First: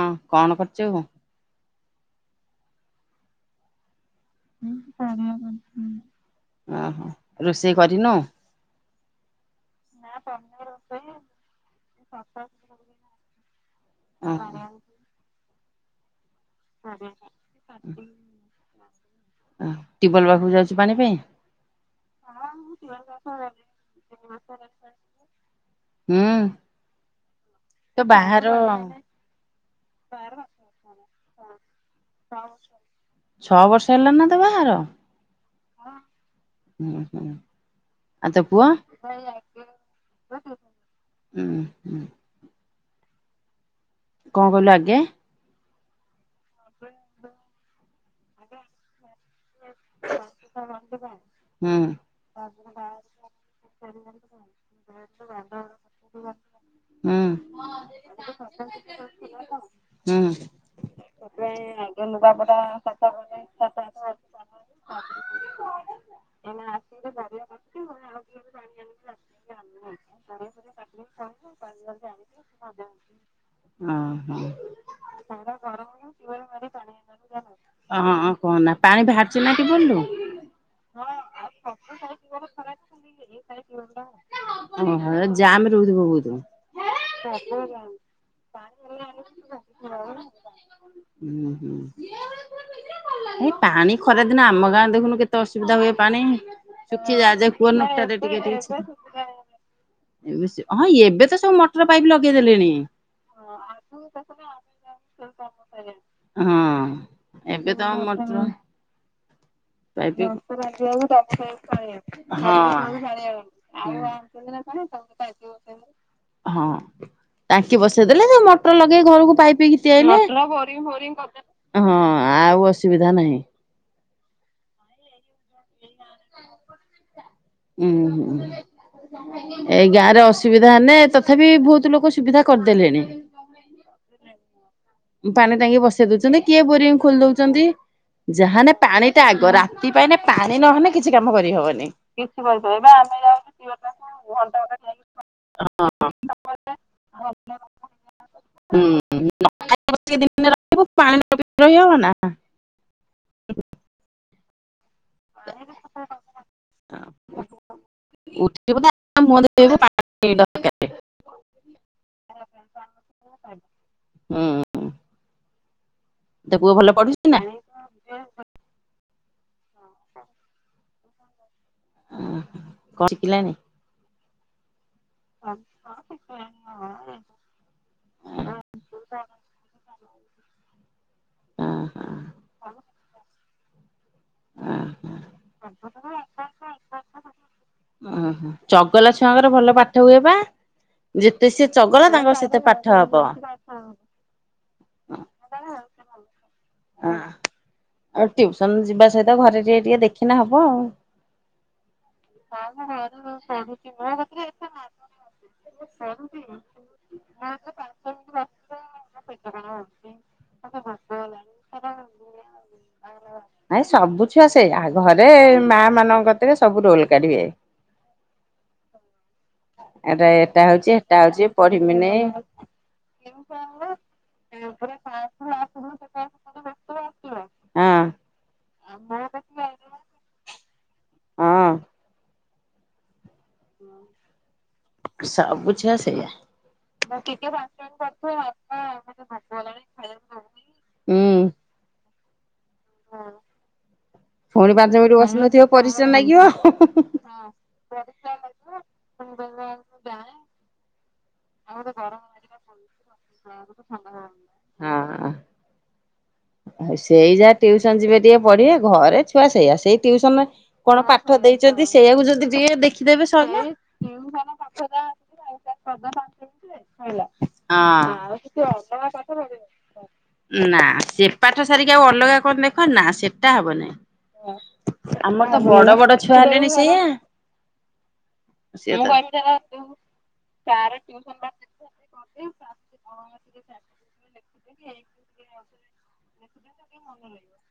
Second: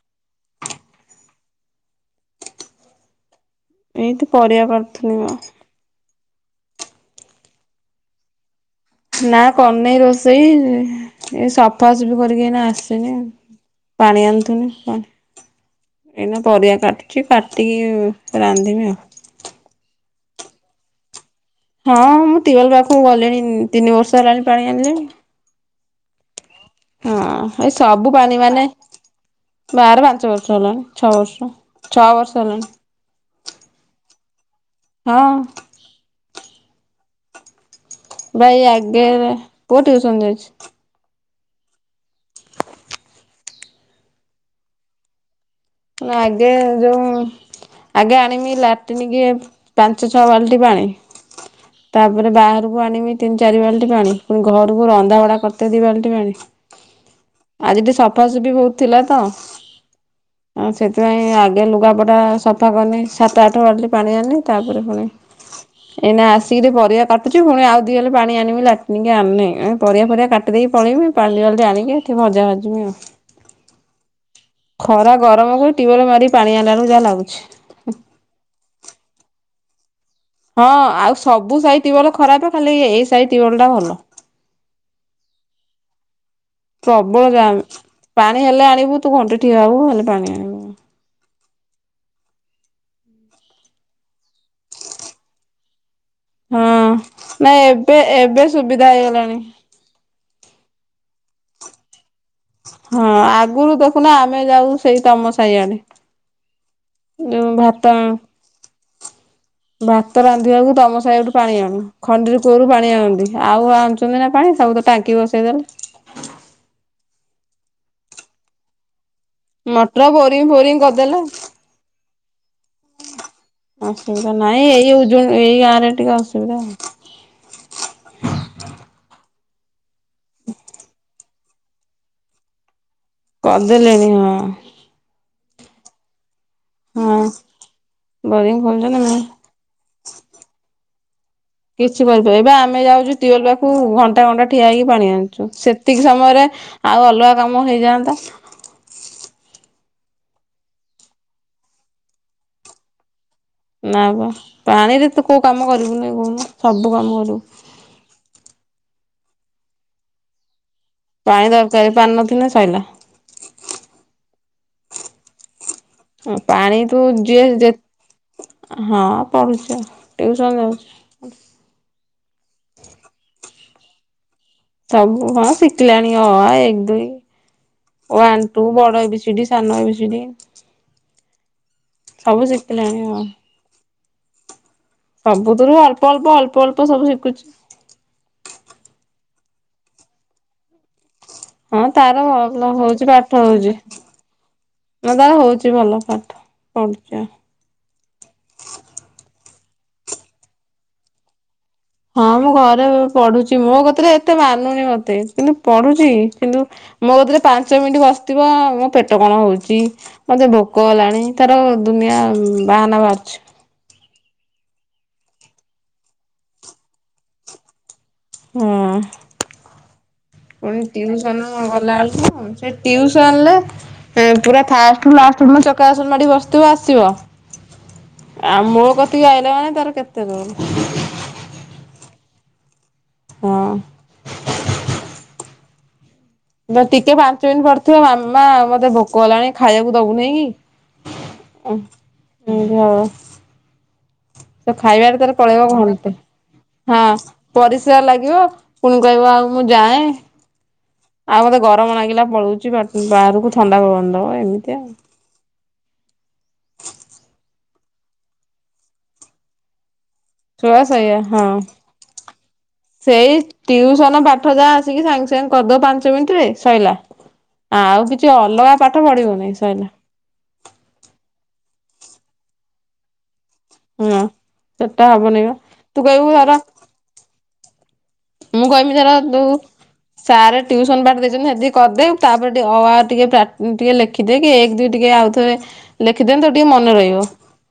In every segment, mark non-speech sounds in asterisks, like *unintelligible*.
ହଁ। କଣ କରୁଚୁ? ଏଇଠି ପରିବା କାଟୁଥିଲି ମ। ଓହୋ। ରୋଷେଇ କରିନୁ? ନା କରିନେଇ ରୋଷେଇ। ଏ ସଫାସଫି କରିକି ଏଇନା ଆସିନି। ପାଣି ଆଣିନ୍ତୁନି। ଓହୋ ପା ଏଇନା ପରିବା କାଟୁଚି କାଟିକି ରାନ୍ଧିମି ଆଉ। ଟ୍ୟୁୱଲ ପାଖକୁ ଯାଉଚୁ ପାଣି ପାଇଁ? ହଁ ମୁଁ ଟ୍ୟୁବଲ୍ ପାଖକୁ ଗଲିଣି ତିନି ବର୍ଷ ହେଲାଣି ପାଣି ଆଣିଲିଣି। ହୁଁ। ହଁ ଏ ତ ସବୁ ପାଣି ବାହାର ମାନେ ବାହାଘର ପାଞ୍ଚ ବର୍ଷ ହେଲାଣି। ଛଅ ବର୍ଷ ଛଅ ବର୍ଷ ହେଲାଣି। ଛଅ ବର୍ଷ ହେଲାଣି ନା ତୋ ବାହାଘର। ହଁ। ଉଁ ହୁଁ। ଆଉ ତୋ ପୁଅ *unintelligible* ଆଗେରେ ପୁଅ ଟିଉସନ ଯାଇଚି। ଉଁ ହୁଁ। କଣ କହିଲୁ ଆଗେ? ଆଗେ ଯୋଉ ଆଗେ ଆଣିମି ଲାଟିନିକୁ ପାଞ୍ଚ ଛଅ ବାଲଟି ପାଣି। ହୁଁ ତାପରେ ବାହାରକୁ ଆଣିବି ତିନି ଚାରି ବାଲ୍ଟି ପାଣି, ପୁଣି ଘରକୁ ରନ୍ଧା ବଡା କରିତେ ଦି ବାଲ୍ଟି ପାଣି। ହୁଁ ଆଜି ଟିକେ ସଫାସଫି ହୁଁ। ଆଁ ସେଥିପାଇଁ ଆଗେ ଲୁଗାପଟା ସଫା ସାତ ଆଠ ବାଲ୍ଟି ପାଣି ଆଣିଲି ତାପରେ ପୁଣି ଏଇନା ଆସିକିରି ପରିବା କାଟୁଚି, ପୁଣି ଆଉ ଦି ଗଲେ ପାଣି ଆଣିବି ଲାଟିନିକି ଆଣିନି ପରିବା ପରିବା କା କାଟିଦେଇକି ପଳେଇବି ପାଣି ଦିବାଲ୍ଟି ଆଣିକି ସେଠି ଭଜା ଭାଜିବି। ଓ ହୋ। ଗରମ କୁ ଟ୍ୟୁଲ୍ ମାରି ପାଣି ଆଣିଲାବେଳକୁ ଯାହା ଲାଗୁଛି। ଅ କହ ନା, ପାଣି ବାହାରୁଛିନା ଟିଅ ଲୁରୁ? ହଁ ଆଉ ସବୁ ସାଇ ତିୱାଲ ଖରାପ ଖାଲି ଏଇ ସାଇ ଟିୱଲଟା ଭଲ। ଓହୋ ଜାମ ରହୁଥିବ ବହୁତ। ପ୍ରବଳ ଜାମ। ପାଣି ହେଲେ ଆଣିବୁ ତୁ ଘଣ୍ଟେ ଠିଆ ହବୁ ହେଲେ ପାଣି ଆଣିବୁ। ହୁଁ ହୁଁ ଏଇ ପାଣି ଖରାଦିନ ଆମ ଗାଁ ଦେଖନୁ କେତେ ଅସୁବିଧା ହୁଏ ପାଣି। ହଁ ଶୁଖି ଯାହା ଯା କୁହ ନାରେ ଟିକେ ଠିକ ଚଲଣି? ଏବେ ହଁ ଏବେ ତ ସବୁ ମୋ ପାଇପ ଲଗାଇଦେଲେଣି? ହଁ ଆଗରୁ ଦେଖୁନା ଆମେ ଯାଉ ସେଇ ତମ ସାହିଆଡେ ହଁ ଏବେ ତ ମଚ ଭାତ ରାନ୍ଧିବାକୁ ତମ ସାହିଠୁ ପାଣି ଆଣୁ ଖଣ୍ଡିରୁ କୂଅରୁ ପାଣି ଆଣନ୍ତି ଆଉ ଆଣୁଛନ୍ତି ନା ପାଣି ସବୁ ଟାଙ୍କି ବସେଇଦେଲେ। ହଁ ଟାଙ୍କି ବସେଇଦେଲେ ଯ ମଟର ଲଗେଇ ଘରକୁ ପାଇପ ମଟର ବୋରିଂ ଫୋରିଂ କରିଦେଲେ। *unintelligible* ଆ ହଁ ଆଉ ଅସୁବିଧା ନାହିଁ। ଅସୁବିଧା ନାଇଁ ଏଇଜ ଏଇ ଗାଁରେ ଟିକେ ଅସୁବିଧା ଆଉ। ଉୁଁ ହୁଁ। ଏଇ ଗାଁରେ ଅସୁବିଧା ହେନେ ତଥାପି ବହୁତ ଲୋକ ସୁବିଧା କରିଦେଲେଣି। କରିଦେଲେଣି ହଁ। ପାଣି ଟାଙ୍କି ବସେଇ ଦଉଛନ୍ତି କିଏ ବୋରିଙ୍ଗ ହଁ ଖୋଲି ଦଉଛନ୍ତି ବୋରିଂ ଯାହାହେଲେ ପାଣି ଖୋଳିଛନ୍ତି ଟା ଆଗ ରା ରାତି ପାଇଲେ ପାଣି ନହେଲେ କିଛି କାମ କରିହବନି। କିଛି କରିପାରିବ ଏବେ ଆମେ ଯାଉଛୁ ଟ୍ୟୁୱଲ୍ ପାଖକୁ ଘଣ୍ଟା ଘଣ୍ଟା ଠିଆ ହୋଇଇକି ପାଣି ଆଣିଛୁ ସେତିକି ସମୟରେ ଆଉ ଅଲଗା କାମ ହେଇଯାଆନ୍ତା। ହୁଁ। *unintelligible* *unintelligible* ନା ବା ପାଣିରେ ତ କୋଉଁ କାମ କରିବୁନି କହୁନୁ ସବୁ କାମ କରିବୁ। *unintelligible* ପାଣି ଦରକାରୀ ପାଣିନଥିଲେ ସଇଲା। ତୋ ପୁଅ ପାଣି ଭଲ ତୁ ପଢୁଛି ନା? ଯିଏ ହଁ ପଢୁଚି ଆଉ ଟିଉସନ ଯାଉଛି। ଓହୋ କଣ ଶିଖିଲାଣି? ସବୁ ହଁ ଶିଖିଲାଣି ଅ ଆ ଏକ ଦୁଇ। ୱାନ୍ ଟୁ ବଡ ଏବି ସି ଡି ସାନ ଏବି ସି ଡି। ହଁ ହଁ ସବୁ ଶିଖିଲାଣି ହଁ। ଆ ସବୁଥିରୁ ଅଳ୍ପ ଅଳ୍ପ ଅଳ୍ପ ଅଳ୍ପ ସବୁ ଶିଖୁଛି। ଓହୋ ଚଗଲା ଛୁଆଙ୍କର ଭଲ ପାଠ ହୁଏ ପା? ଯେତେ ସେ ହଁ ତାର ଭଲ ହଉଛି ପାଠ ହଉଛି ତାର ହଉଛି ଭଲ। ଅ ପଢୁଛି। ଆଉ ଟିଉସନ ଯିବା ସହିତ ଘରେ ଟିକେ ଟିକେ ଦେଖିଲେ ହବ ଆଉ। ହଁ ମୁଁ ଘରେ ପଢୁଛି ମୋ କତିରେ ଏତେ ମାନୁନି ମତେ କିନ୍ତୁ ପଢୁଛି କିନ୍ତୁ ମୋ କତିରେ ପାଞ୍ଚ ମିନିଟ୍ ବସିଥିବ ମୋ ପେଟ କଣ ହଉଛି ମତେ ଭୋକ ହେଲାଣି ତାର ଦୁନିଆ ବାହାନା ବାହାରୁଛି। ନାଇଁ ସବୁ ଛୁଆ ସେ ଆ ଘରେ ମା ମାନଙ୍କ କତିରେ ସବୁ ରୋଲ କାଢିବେ। ହୁଁ। ଏଟା ଏଟା ପୁଣି ହଉଛି ହେଟା ହଉଛି ଟିଉସନ ପଢିମିନି ଗଲାବେଳକୁ ସେ ଟିଉସନରେ ପୁରା ଫାଷ୍ଟୁ ଲାଷ୍ଟୁ ମୁଁ ଚକା ଆସନ ମାଡି ବସି ଆସିବ ହଁ ଆ ମୋ କତିକି ଆଇଲା ମାନେ ତାର କେତେ ଦୂର୍। ହଁ। ହଁ। ସବୁ ଝିଅ ସେଇଆ। ଟିକେ ପାଞ୍ଚ ମିନିଟ୍ ପଡିଥିବ। ମାମା ମତେ ଭୋକ ଗଲାଣି ଖାଇବାକୁ ଦବୁନେଇକି କି। ହୁଁ। ହୁଁ ହଁ। ହଁ। ସେ ଖାଇବାରେ ତାର ପଳେଇବ ପରିଶ୍ରମ ଘଣ୍ଟେ। ଲାଗିବ। ହଁ ପରିସ୍ରା ଲାଗିବ। ପୁଣି କହିବ ଆଉ ମୁଁ ଯାଏ। ଆଉ ବୋତେ ଗରମ ଲାଗିଲା ପଳଉଛି ବାହାରକୁ। ଥଣ୍ଡା ପବନ ଦବ। ଏମିତି ଆଉ। ହଁ ସେଇ ଯାହା ଟିଉସନ ଯିବେ ଟିକେ ପଢିବେ। ଘରେ ଛୁଆ ସେଇଆ। ସେଇ ଟିଉସନରେ ଶୁଆ ସେଇଆ ହଁ। ଟିକେ ଦେଖିଦେବେ ସେଇ ସଇଲା ହଁ। ଟିଉସନ ପାଠ ଯା ଆସିକି ସାଙ୍ଗ ସେ କରିଦବ ପାଞ୍ଚ ମିନିଟ ରେ ସଇଲା। ଆଉ କିଛି ଅଲଗା ପାଠ ପଢିବନି ସଇଲା। ନା ସେ ପାଠ ସାରିକି ଆଉ ଅଲଗା କଣ ଦେଖ ନା। ସେ ଟା ହଁ ହବନାଇଁ। ସେଟା ହବନି ଆମର ବା ତ ତୁ ବଡ ବଡ କହିବୁ ଛୁଆ ଧର ହେଲେଣି ସେଇଆ। ମୁଁ କହିବି ତର ତୁ ସାର୍ ଟିଉସନ ପାଠ ଦେଇଛନ୍ତି। ସେତି କରିଦେଉ ତାପରେ ଟିକେ ଅ ଆ ଟିକେ ଟିକେ ଲେଖିଦେଇକି ଏକ ଦୁଇ ଟିକେ ଆଉଥରେ ଲେଖି ଦିଅନ୍ତୁ ତ ଟିକେ ମନେ ରହିବ।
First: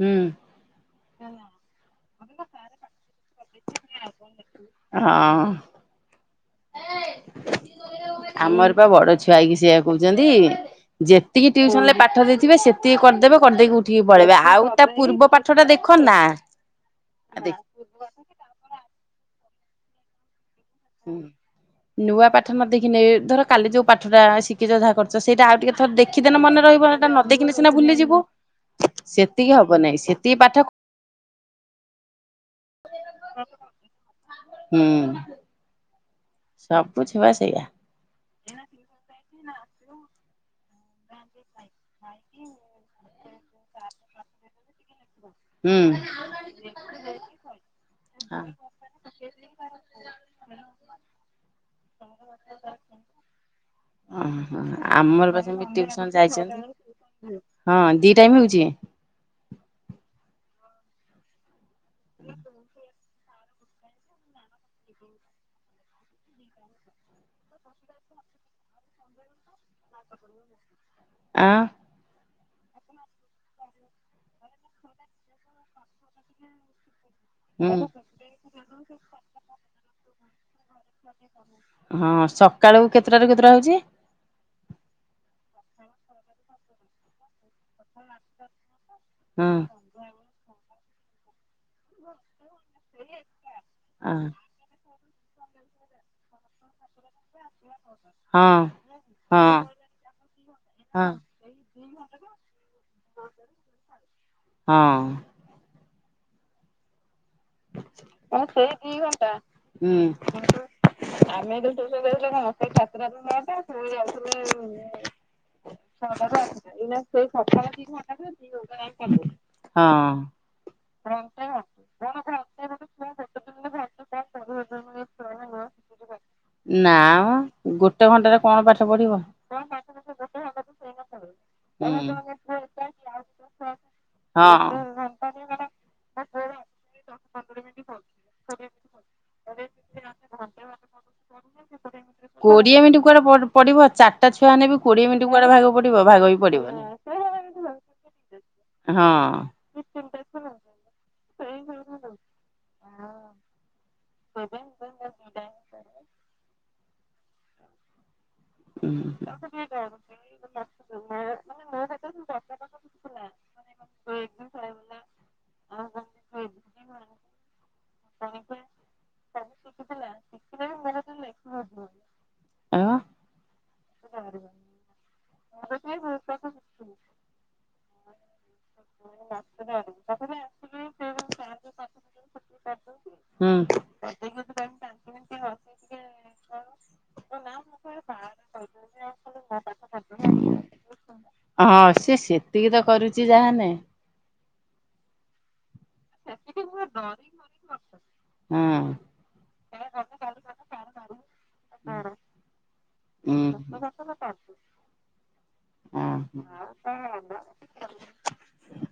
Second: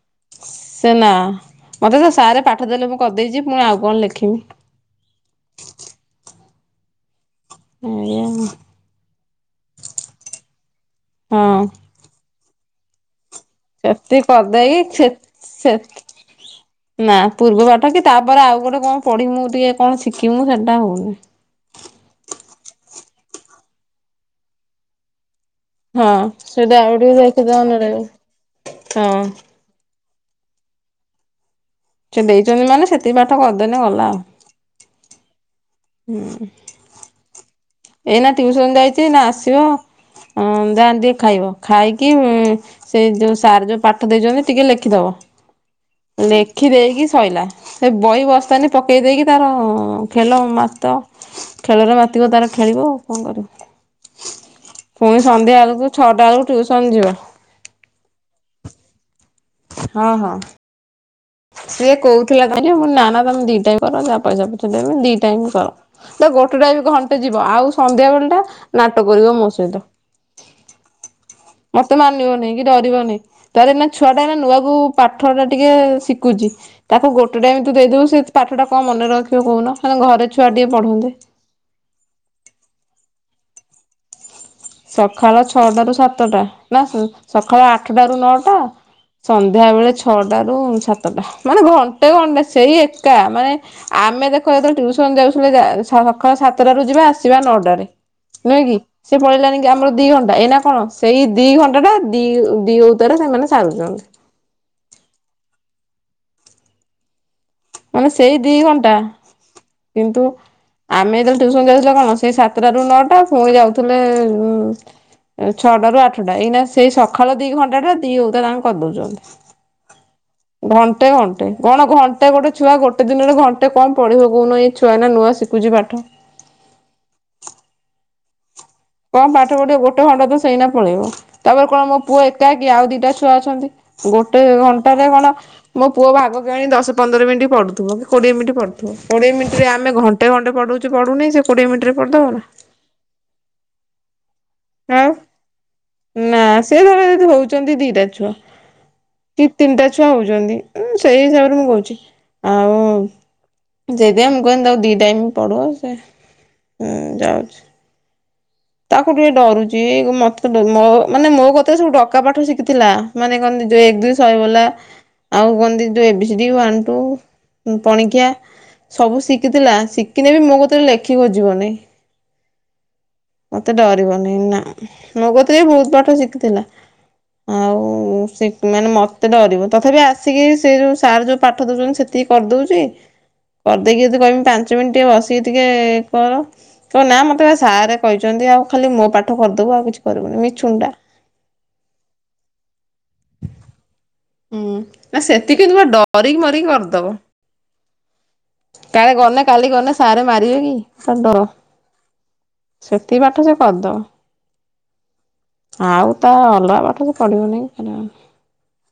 ହୁଁ ସେ ନା ମତେ ତ ସାରେ ପାଠ ଦେଲେ ମୁଁ କରିଦେଇଛି ପୁଣି ଆଉ କଣ ଲେଖିବି। ହଁ। *inaudible* ଏ। ହଁ। ଆମର ପା ବଡ ଛୁଆଇ କିି ସେଇଆ କହୁଛନ୍ତି। ଯେତିକି ହଁ ଟିଉସନରେ ପାଠ ଦେଇ ଥିବେ ସେତିକି କରିଦେବ। କରିଦେଇକି ଉଠିକି ସେତିକି ପଳେଇବା। ଆଉ ତା କରିଦେଇକି ସେ ପୂର୍ବ ପାଠ ଟା ସେ ଦେଖ ନା। ନା ଦେ ପୂର୍ବ ପାଠ କି ତା ପାଇଁ ପରେ ଆଉ ଗୋଟେ କଣ ପଢିବୁ ଟିକିଏ କଣ ଶିଖିବୁ ସେଇଟା ହେଉନି। ନୂଆ ପାଠ ନ ଦେଖିନି ଧର କାଲି ଯୋଉ ପାଠଟା ଶିଖିଛ। ଯାହା କରଛ ସେଇଟା ଆଉ ଟିକେ ଥର ହଁ ଦେଖିଦେନେ ମନେ ସେଇଟା ଆଉ ରହିବ। ହେଟା ଟିକେ ନ ଦେଖିଦେ ଦେଖିନି ସିନା ମନେ ରହିବ। ଭୁଲିଯିବୁ। ହଁ ସେ ଦେଇଛନ୍ତି ମାନେ ସେତିକି ପାଠ କରିଦେଲେ ଗଲା ଆଉ। ହୁଁ। ହୁଁ ସବୁ ଛୁଆ ସେଇଆ ଏଇନା ଟିଉସନ ଯାଇଛି। ନା ଆସିବ। ହ ଦା ଟିକେ ଖାଇବ। ଖାଇକି ସେଇ ଯୋଉ ସାର୍ ଯୋଉ ପାଠ ଦେଇଛନ୍ତି ଟିକେ ଲେଖିଦବ। ହୁଁ ଲେଖି ଦେଇକି ଶଇଲା। ସେ ବହି ବସ୍ତାନି ପକେଇ ଦେଇକି ତାର ଖେଲ ମାତ। ଖେଳରେ ମାତିିବ ତାର ଖେଳିବ। ଆଉ କଣ କରିବ? ଓ ପୁଣି ଆମର ବା ସନ୍ଧ୍ୟା ସେମିତି ବେଳକୁ ଟିଉସନ ଛଅଟା ବେଳକୁ ଟିଉସନ ଯିବ ଯାଇଛନ୍ତି। ହଁ ଦି ଟାଇମ୍ ହେଉଛି। ହଁ ହଁ। ସିଏ କହୁଥିଲା କାଁ ଯେ ମୁଁ ନା ତମେ ଦି ଟାଇମ କର। ଯାହା ପଇସା ପଇଛା ଦେମି ଦି ଟାଇମ କର। ତ ଗୋଟେ ଟା ବି ଘଣ୍ଟେ ଯିବ। ଆଉ ସନ୍ଧ୍ୟା ବେଳ ଟା ନାଟକ କରିବ ମୋ ସହିତ। ଆଁ। ମତେ ମାନିବନି କି ଡରିବନି। ତାରଇ ନା ଛୁଆ ଟା ଏ ନୂଆକୁ ପାଠଟା ଟିକେ ଶିଖୁଛି। ତାକୁ ଗୋଟେ ଗୋଟେ ଟାଇମ ହୁଁ ତୁ ଦେଇଦବୁ ସେ ପାଠଟା କଣ ମନେ ରଖିବ କହୁନ। ନାେ ଘରେ ଛଆ ଟିକେ ପଢନ୍ତେ। ହଁ ସକାଳୁ କେତେଟାରେ କେତୁରା ହେଉଛି। ସକାଳ ଛଅଟାରୁ ସାତଟା। ନା ସକାଳ ଆଠଟାରୁ ନଅଟା। ହଁ ସନ୍ଧ୍ୟା ବେଳେ ଛଅଟାରୁ ସାତଟା। ମାନେ ଙ୍ଘ ଗୋଟେ ଖଣ୍ଡେ ସେଇ ଏକା ମାନେ ଆ ଆମେ ଦେଖ *unintelligible* ତିୟୁସନ ଯାଉଥିଲେ ସକାଳ ସାତଟରୁ ଯିବେ ଆସିବେ ନଅଟାରେ। ହଁ ନୁହେଁ କି ସେ ହଁ ପଳେଇିଲାଣି। ଆମର ଦି ଘଣ୍ଟା ଏଇନା କଣ ହଁ ସେଇ ଦି ଘଣ୍ଟା ଟା ଦି ଦି ହଉତରେ ସେମାନେ ସାରୁଛନ୍ତି। ହଁ। ମାନେ ସେଇ ଦି ଘଣ୍ଟା ଉଁ କିନ୍ତୁ ଆମେ ଯେତେବେଳେ ଟୟୁସନ ଯାଉଥିଲେ କଣ ସେଇ ସାତଟା ରୁ ନଅଟା ପୁଣି ଯାଉଥିଲେ ଉଁ। ଛଅଟ ରୁ ଆଠଟା ଏଇନା ସେଇ ସକାଳ ଦି ଘଣ୍ଟା ଟା ଦି ହୁତା ତାଙ୍କୁ କରିଦଉଛ। ହଁ। ଘଣ୍ଟେ ଘଣ୍ଟେ କଣ ଘନ୍ ହେଟା ଗୋଟେ ଛୁଆ ଗୋଟେ ଦିନରେ ଘଣ୍ଟେ କଣ ପଢିବ କହୁନୁ ଏଇ ଛୁଆ ଏଇନା ନୂଆ ଶିଖୁଛି ପାଠ। ନାମ ଗୋଟେ ଘଣ୍ଟାରେ କଣ ପାଠ ପଢି କଣ ପାଠ ପଢିବ ଗୋଟେ ଘଣ୍ଟା ତ ସେଇନା ପଳେଇବ ତାପରେ କଣ ହୁଁ ମୋ ପୁଅ ଏକା କି ଆଉ ଦିଟା ଛୁଆ ଅଛନ୍ତି। ଗୋଟେ ହଁ। ଘଣ୍ଟାରେ କଣ ମୋ ପୁଅ ଭାଗ କି ଆଣି ଦଶ ପନ୍ଦର ମିନିଟ୍ ପଢୁଥିବ କି କୋଡିଏ ମିନିଟ୍ ପଢୁଥିବ କୋଡିଏ ମିନିଟରେ ଆମେ ଘଣ୍ଟେ ଘଣ୍ଟେ ପଢଉଛୁ ପଢ଼ୁନି ସେ କୋଡିଏ ମିନିଟ ରେ ପଢ଼ିଦବ ନା? କୋଡ଼ିଏ ମିନିଟ୍ କୁଆଡ଼େ ପ ପଡ଼ିବ ଚାରଟା ଛୁଆ ହେଲେ ବି କୋଡ଼ିଏ ଆଉ ମିନିଟ୍ କୁଆଡ଼େ ଭାଗ ପଡ଼ିବ ଭାଗ ବି ପଡ଼ିବନି। *unintelligible* ହଉଛନ୍ତି ଦିଟା ଛୁଆ ହଁ କି ତିନିଟା ଛୁଆ ହଉଛନ୍ତି ସେଇ ହିସାବରେ ମୁଁ କହୁଛି। ଆଉ ସେଇଥି ପାଇଁ ମୁଁ କହିଲି ତାକୁ ଦି ଟାଇମ ପଢୁଅ ସେ ହୁଁ ଯାଉଛି ତାକୁ ଟିକେ ଡରୁଚି ଏ ମତ୍ ମୋ ମାନେ ମୋ କତରେ ସବୁ ଡକା ପାଠ ଶିଖିଥିଲା ମାନେ କହନ୍ତି ଏକ ଦୁଇ ଶହେ ବଲା। ଆଉ କଣ ଦେଇଦିଅ A B C D one two ପଣିକିଆ ସବୁ ଶିଖିଥିଲା ଶିଖିଲେ ବି ମୋ କତିରେ ଲେଖି ବୁଜି ବନି। ଆଉ ମତେ ଡରିବନି ନା ମୋ କତିରେ ବୋହୁତ ପାଠ ଶିଖିଥିଲା। ଆଉ ସେ ମାନେ ମତେ ଡରିବ ତଥାପି ଆସିକି ସେ ଯୋଉ ସାର୍ ଯୋଉ ପାଠ ଦଉଛନ୍ତି ସେ କିଏ କରିଦଉଚି? ହୁଁ କରିଦେଇକି ଯଦି କହିବି ପାଞ୍ଚ ମିନିଟ ବସିକି ଟିକେ କର କହିବ ନା ମତେ ପା ସାରେ କହିଛନ୍ତି ଆଉ ଖାଲି ମୋ ପାଠ କରିଦବୁ ଆଉ କିଛି କରିବୁନି ମିଛୁଁଟା ହଁ ସେ ସେତିକି ତ କରୁଛି ଯାହାନେ ହୁଁ ନା ସେତିକି ଡରିକି ମରିକି କରିଦବ। ହଁ କାଳେ ଗନେ କାଲି ଗନେ ସାରେ ମାରିବେ କି ତାର ଡର ସେତିକ ଉଁ ପାଠ ସେ କରିଦବ। ଆଉ ହଁ। ତା ଅଲଗା ପାଠ ସେ ପଢ଼ିବନି କି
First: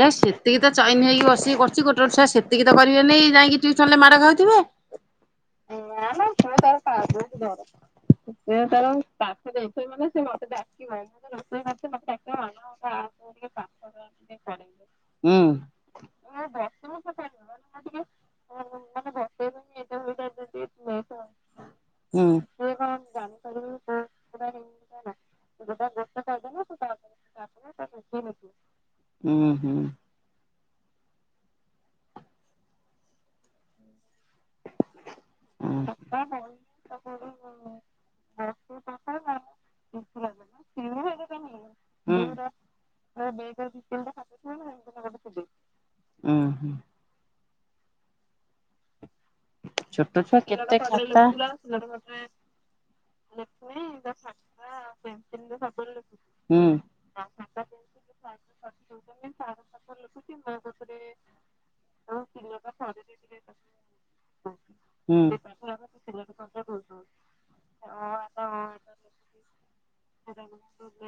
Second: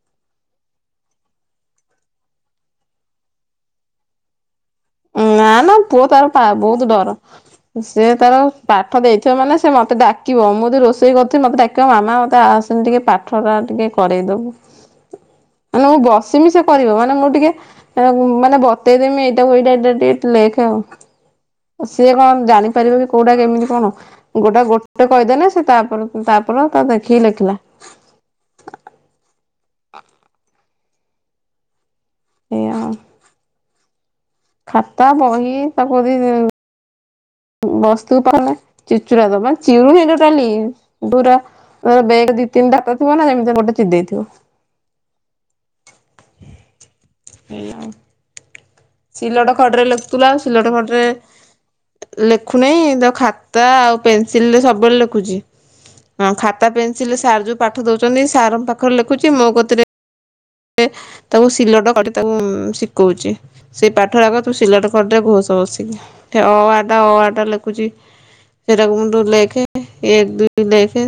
ଯାହା ହଉ ସେତିକି ତ ଚଇନି ହେଇକି ବସିକି କରୁଛି ଗୋଟେ ଗୋଟେ ଛୁଆ ସେତିକି ତ କରିବେନି ଯାଇକି ଟିଉସନରେ ମାଡ଼ ଖାଉଥିବେ। ନା ନା ପୁଅ ତାର ପା ବୋହୁତ ଡର। ସେ ତାର ପାଠ ଦେଇଥିବ ମାନେ ସେ ମତେ ଡାକିବ ମୁଁ ଯଦି ରୋଷେଇ ରୋସେଇ କରୁଥିବି ମତେ ଡାକିବ ମାମା ମତେ ଆସନି ଟିକେ ପାଠ ଟା ଟିକେ କରେଇଦବୁ। ହୁଁ। ମାନେ ମୁଁ ବସିମି ସେ କରିବ ମାନେ ମୁଁ ଟିକେ ମାନେ ବତେଇଦେମି ଏଇଟାକୁ ଏଇଟା *unintelligible* ଲେଖେ ଆଉ ସିଏ ହୁଁ କଣ ଜାଣି ପାରିବ କି କୋଉଟା କେମିତି କଣ କୋଉଟା ଗୋଟେ କହିଦେଲେ ସେ ତାପର କୁ ତାପର ତାକୁ ଦେଖିକି ଲେଖିଲା। *inaudible* ହୁଁ ହୁଁ ଏଇ ହଁ *unintelligible* ଖାତା ବହି ତାକୁ ଯଦି ଓହୋ ହୋ *inaudible* ବଶଥିବୁ *unintelligible* ଚିରିଚୁରା ଦବା ଚିରୁନି ତୋଟାଲି ପୁରା ବେଗ ଦି ତିନିଟା ହାତ ଥିବ ନା ସେମିତି ଗୋଟେ ଚିରି ଦେଇଥିବ। ଅଁ, ହଁ। ଏଇଆ ଆଉ ସିଲଟ ଖଡ଼ିରେ ଛୋଟ ଲେଖୁଥିଲା ଛୁଆ ସିଲଟ କେତେ ଖାତା ଖଡ଼ିରେ ଲେ ଖୁନାହିଁ ତ ଖାତା ଆଉ ପେନସିଲ ରେ ସବୁବେଳେ ଲେଖୁଚି। ଅଁ, ଖାତା ହୁଁ ପେନ ସିଲ ସାର୍ ଯୋଉ ପାଠ ଦଉଚନ୍ତି ସାର୍ ଙ୍କ ପାଖରେ ଲେଖୁଚି। ମୋ କତିରେ ରେ ତାକୁ ସିଲଟ ଖଡି ତାକୁ ଉଁ, ଶିକଉଚି। ସେ ପାଠ ଆଗ ତୁ ସିଲଟ ହୁଁ। ଖଡ଼ିରେ ଘୋଷ ବସିକି। ଠେ ଅ ଆ ଟା ଅ ଆ ଟା ଲେଖୁଚି। ସେରାକୁ ମୁଁ ତୁ ଲେଖେ। ଏକ ଦୁଇ ଲେଖେ।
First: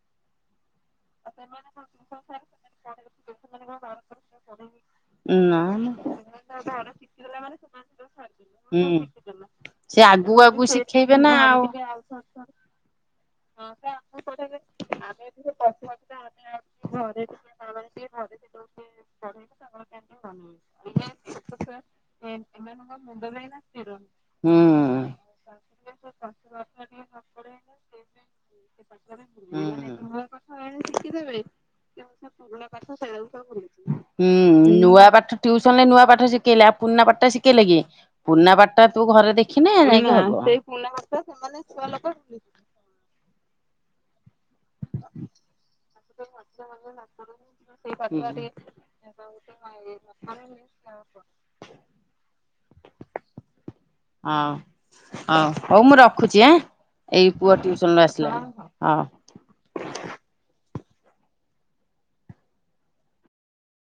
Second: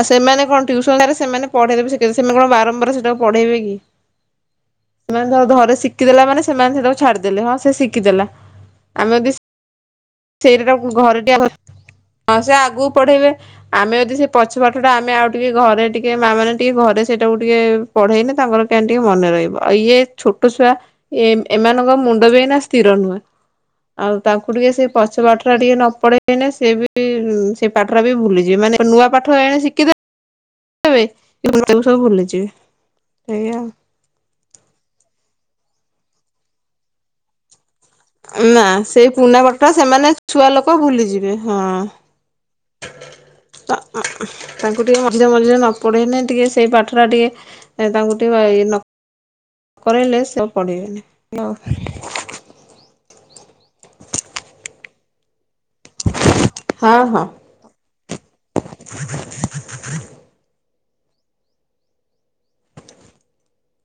ଆଉ ସେମାନେ କଣ ଟିଉସନ *inaudible* ରେ ସେମାନେ ପଢେଇଲେ ବି ଶିକି, ସେମାନେ କଣ ଆଉ ବାରମ୍ବାର ସେଟାକୁ ପଢେଇବେ କି? ସେମାନେ ଧ- ନା ଧରେ ମ। ଶିକିଦେଲା ମାନେ ସେମାନେ ସେ ତାକୁ ଛାଡିଦେଲେ। ହଁ ସେ ଶିକିଦେଲା, ହୁଁ ଆମେ ବି ସେ ଆଗକୁ ସେଇଟା ଆଗକୁ ତାକୁ ଶିଖେଇବେ ଘରେ ନା ଟିଆ ଘର ଆଉ। ହଁ ସେ ଆଗକୁ ପଢେଇବେ। ଆମେ ଯଦି ସେ ପଛ ପାଠଟା ଆମେ ଆଉ ଟିକେ ଘରେ ଟିକେ ମା ମାନେେ ଟିକେ ଘରେ ସେଇଟାକୁ ଟିକେ ପଢ଼େଇନେ ତାଙ୍କର ତାନେ ଟିକେ ମନେ ରହିବ ଆଉ ଇଏ ଛୋଟ ଛୁଆ ଏ ଏମାନଙ୍କ ମୁଣ୍ଡ ବି ଏଇନା ସ୍ଥିର ନୁହେଁ। ଆଉ ତାଙ୍କୁ ଟିକେ ସେ ପଛ ପାଠ ଟା ଟିକେ ନ ପଢେଇନେ ସିଏ ବି ସେ ପାଠ ଟା ବି ଭୁଲିଯିବେ। ମାନେ ନୂଆ ପାଠ ଏଣେ ଶିଖିଦେ ହୁଁ ହୁଁ। ଦେବେ *inaudible* ସବୁ ଭୁଲିଯିବେ, ଏଇଆ। ହୁଁ। ନୂଆ ପାଠ ଟିଉସନ ରେ ନୂଆ ପାଠ ଶିକେଇଲେ ଆଉ ପୁରୁଣା ପାଠଟା ଶିକେଇଲେ କି? ପୁନା ନା ପାଠଟା ତୁ ସେଇ ଘରେ ପୁରୁଣା ପାଠଟା ଦେଖିନେ ସେମାନେ ଯାଇକି ହବ। ଛୁଆ ଲୋକ ତ ଉଁ, ହୁଁ, ତାଙ୍କୁ ଟିକେ ମଝି ମଝିରେ ନ ପଢ଼େଇନି ଟିକେ ସେଇ ପାଠଟା ଟିକେ ଏ ତାଙ୍କୁ ଟିକେ ଏଇ ନ *inaudible* କରେଇଲେ ସେ ଆଉ ପଢିବେନି। *inaudible* ଆଉ ଓ ହଉ ମୁଁ ର ଖୁଚି ଆଁ, ହଁ ହଁ। ଏଇ ପୁଅ ଟିଉସନରୁୁ ଆସିଲାଣି ଆ,।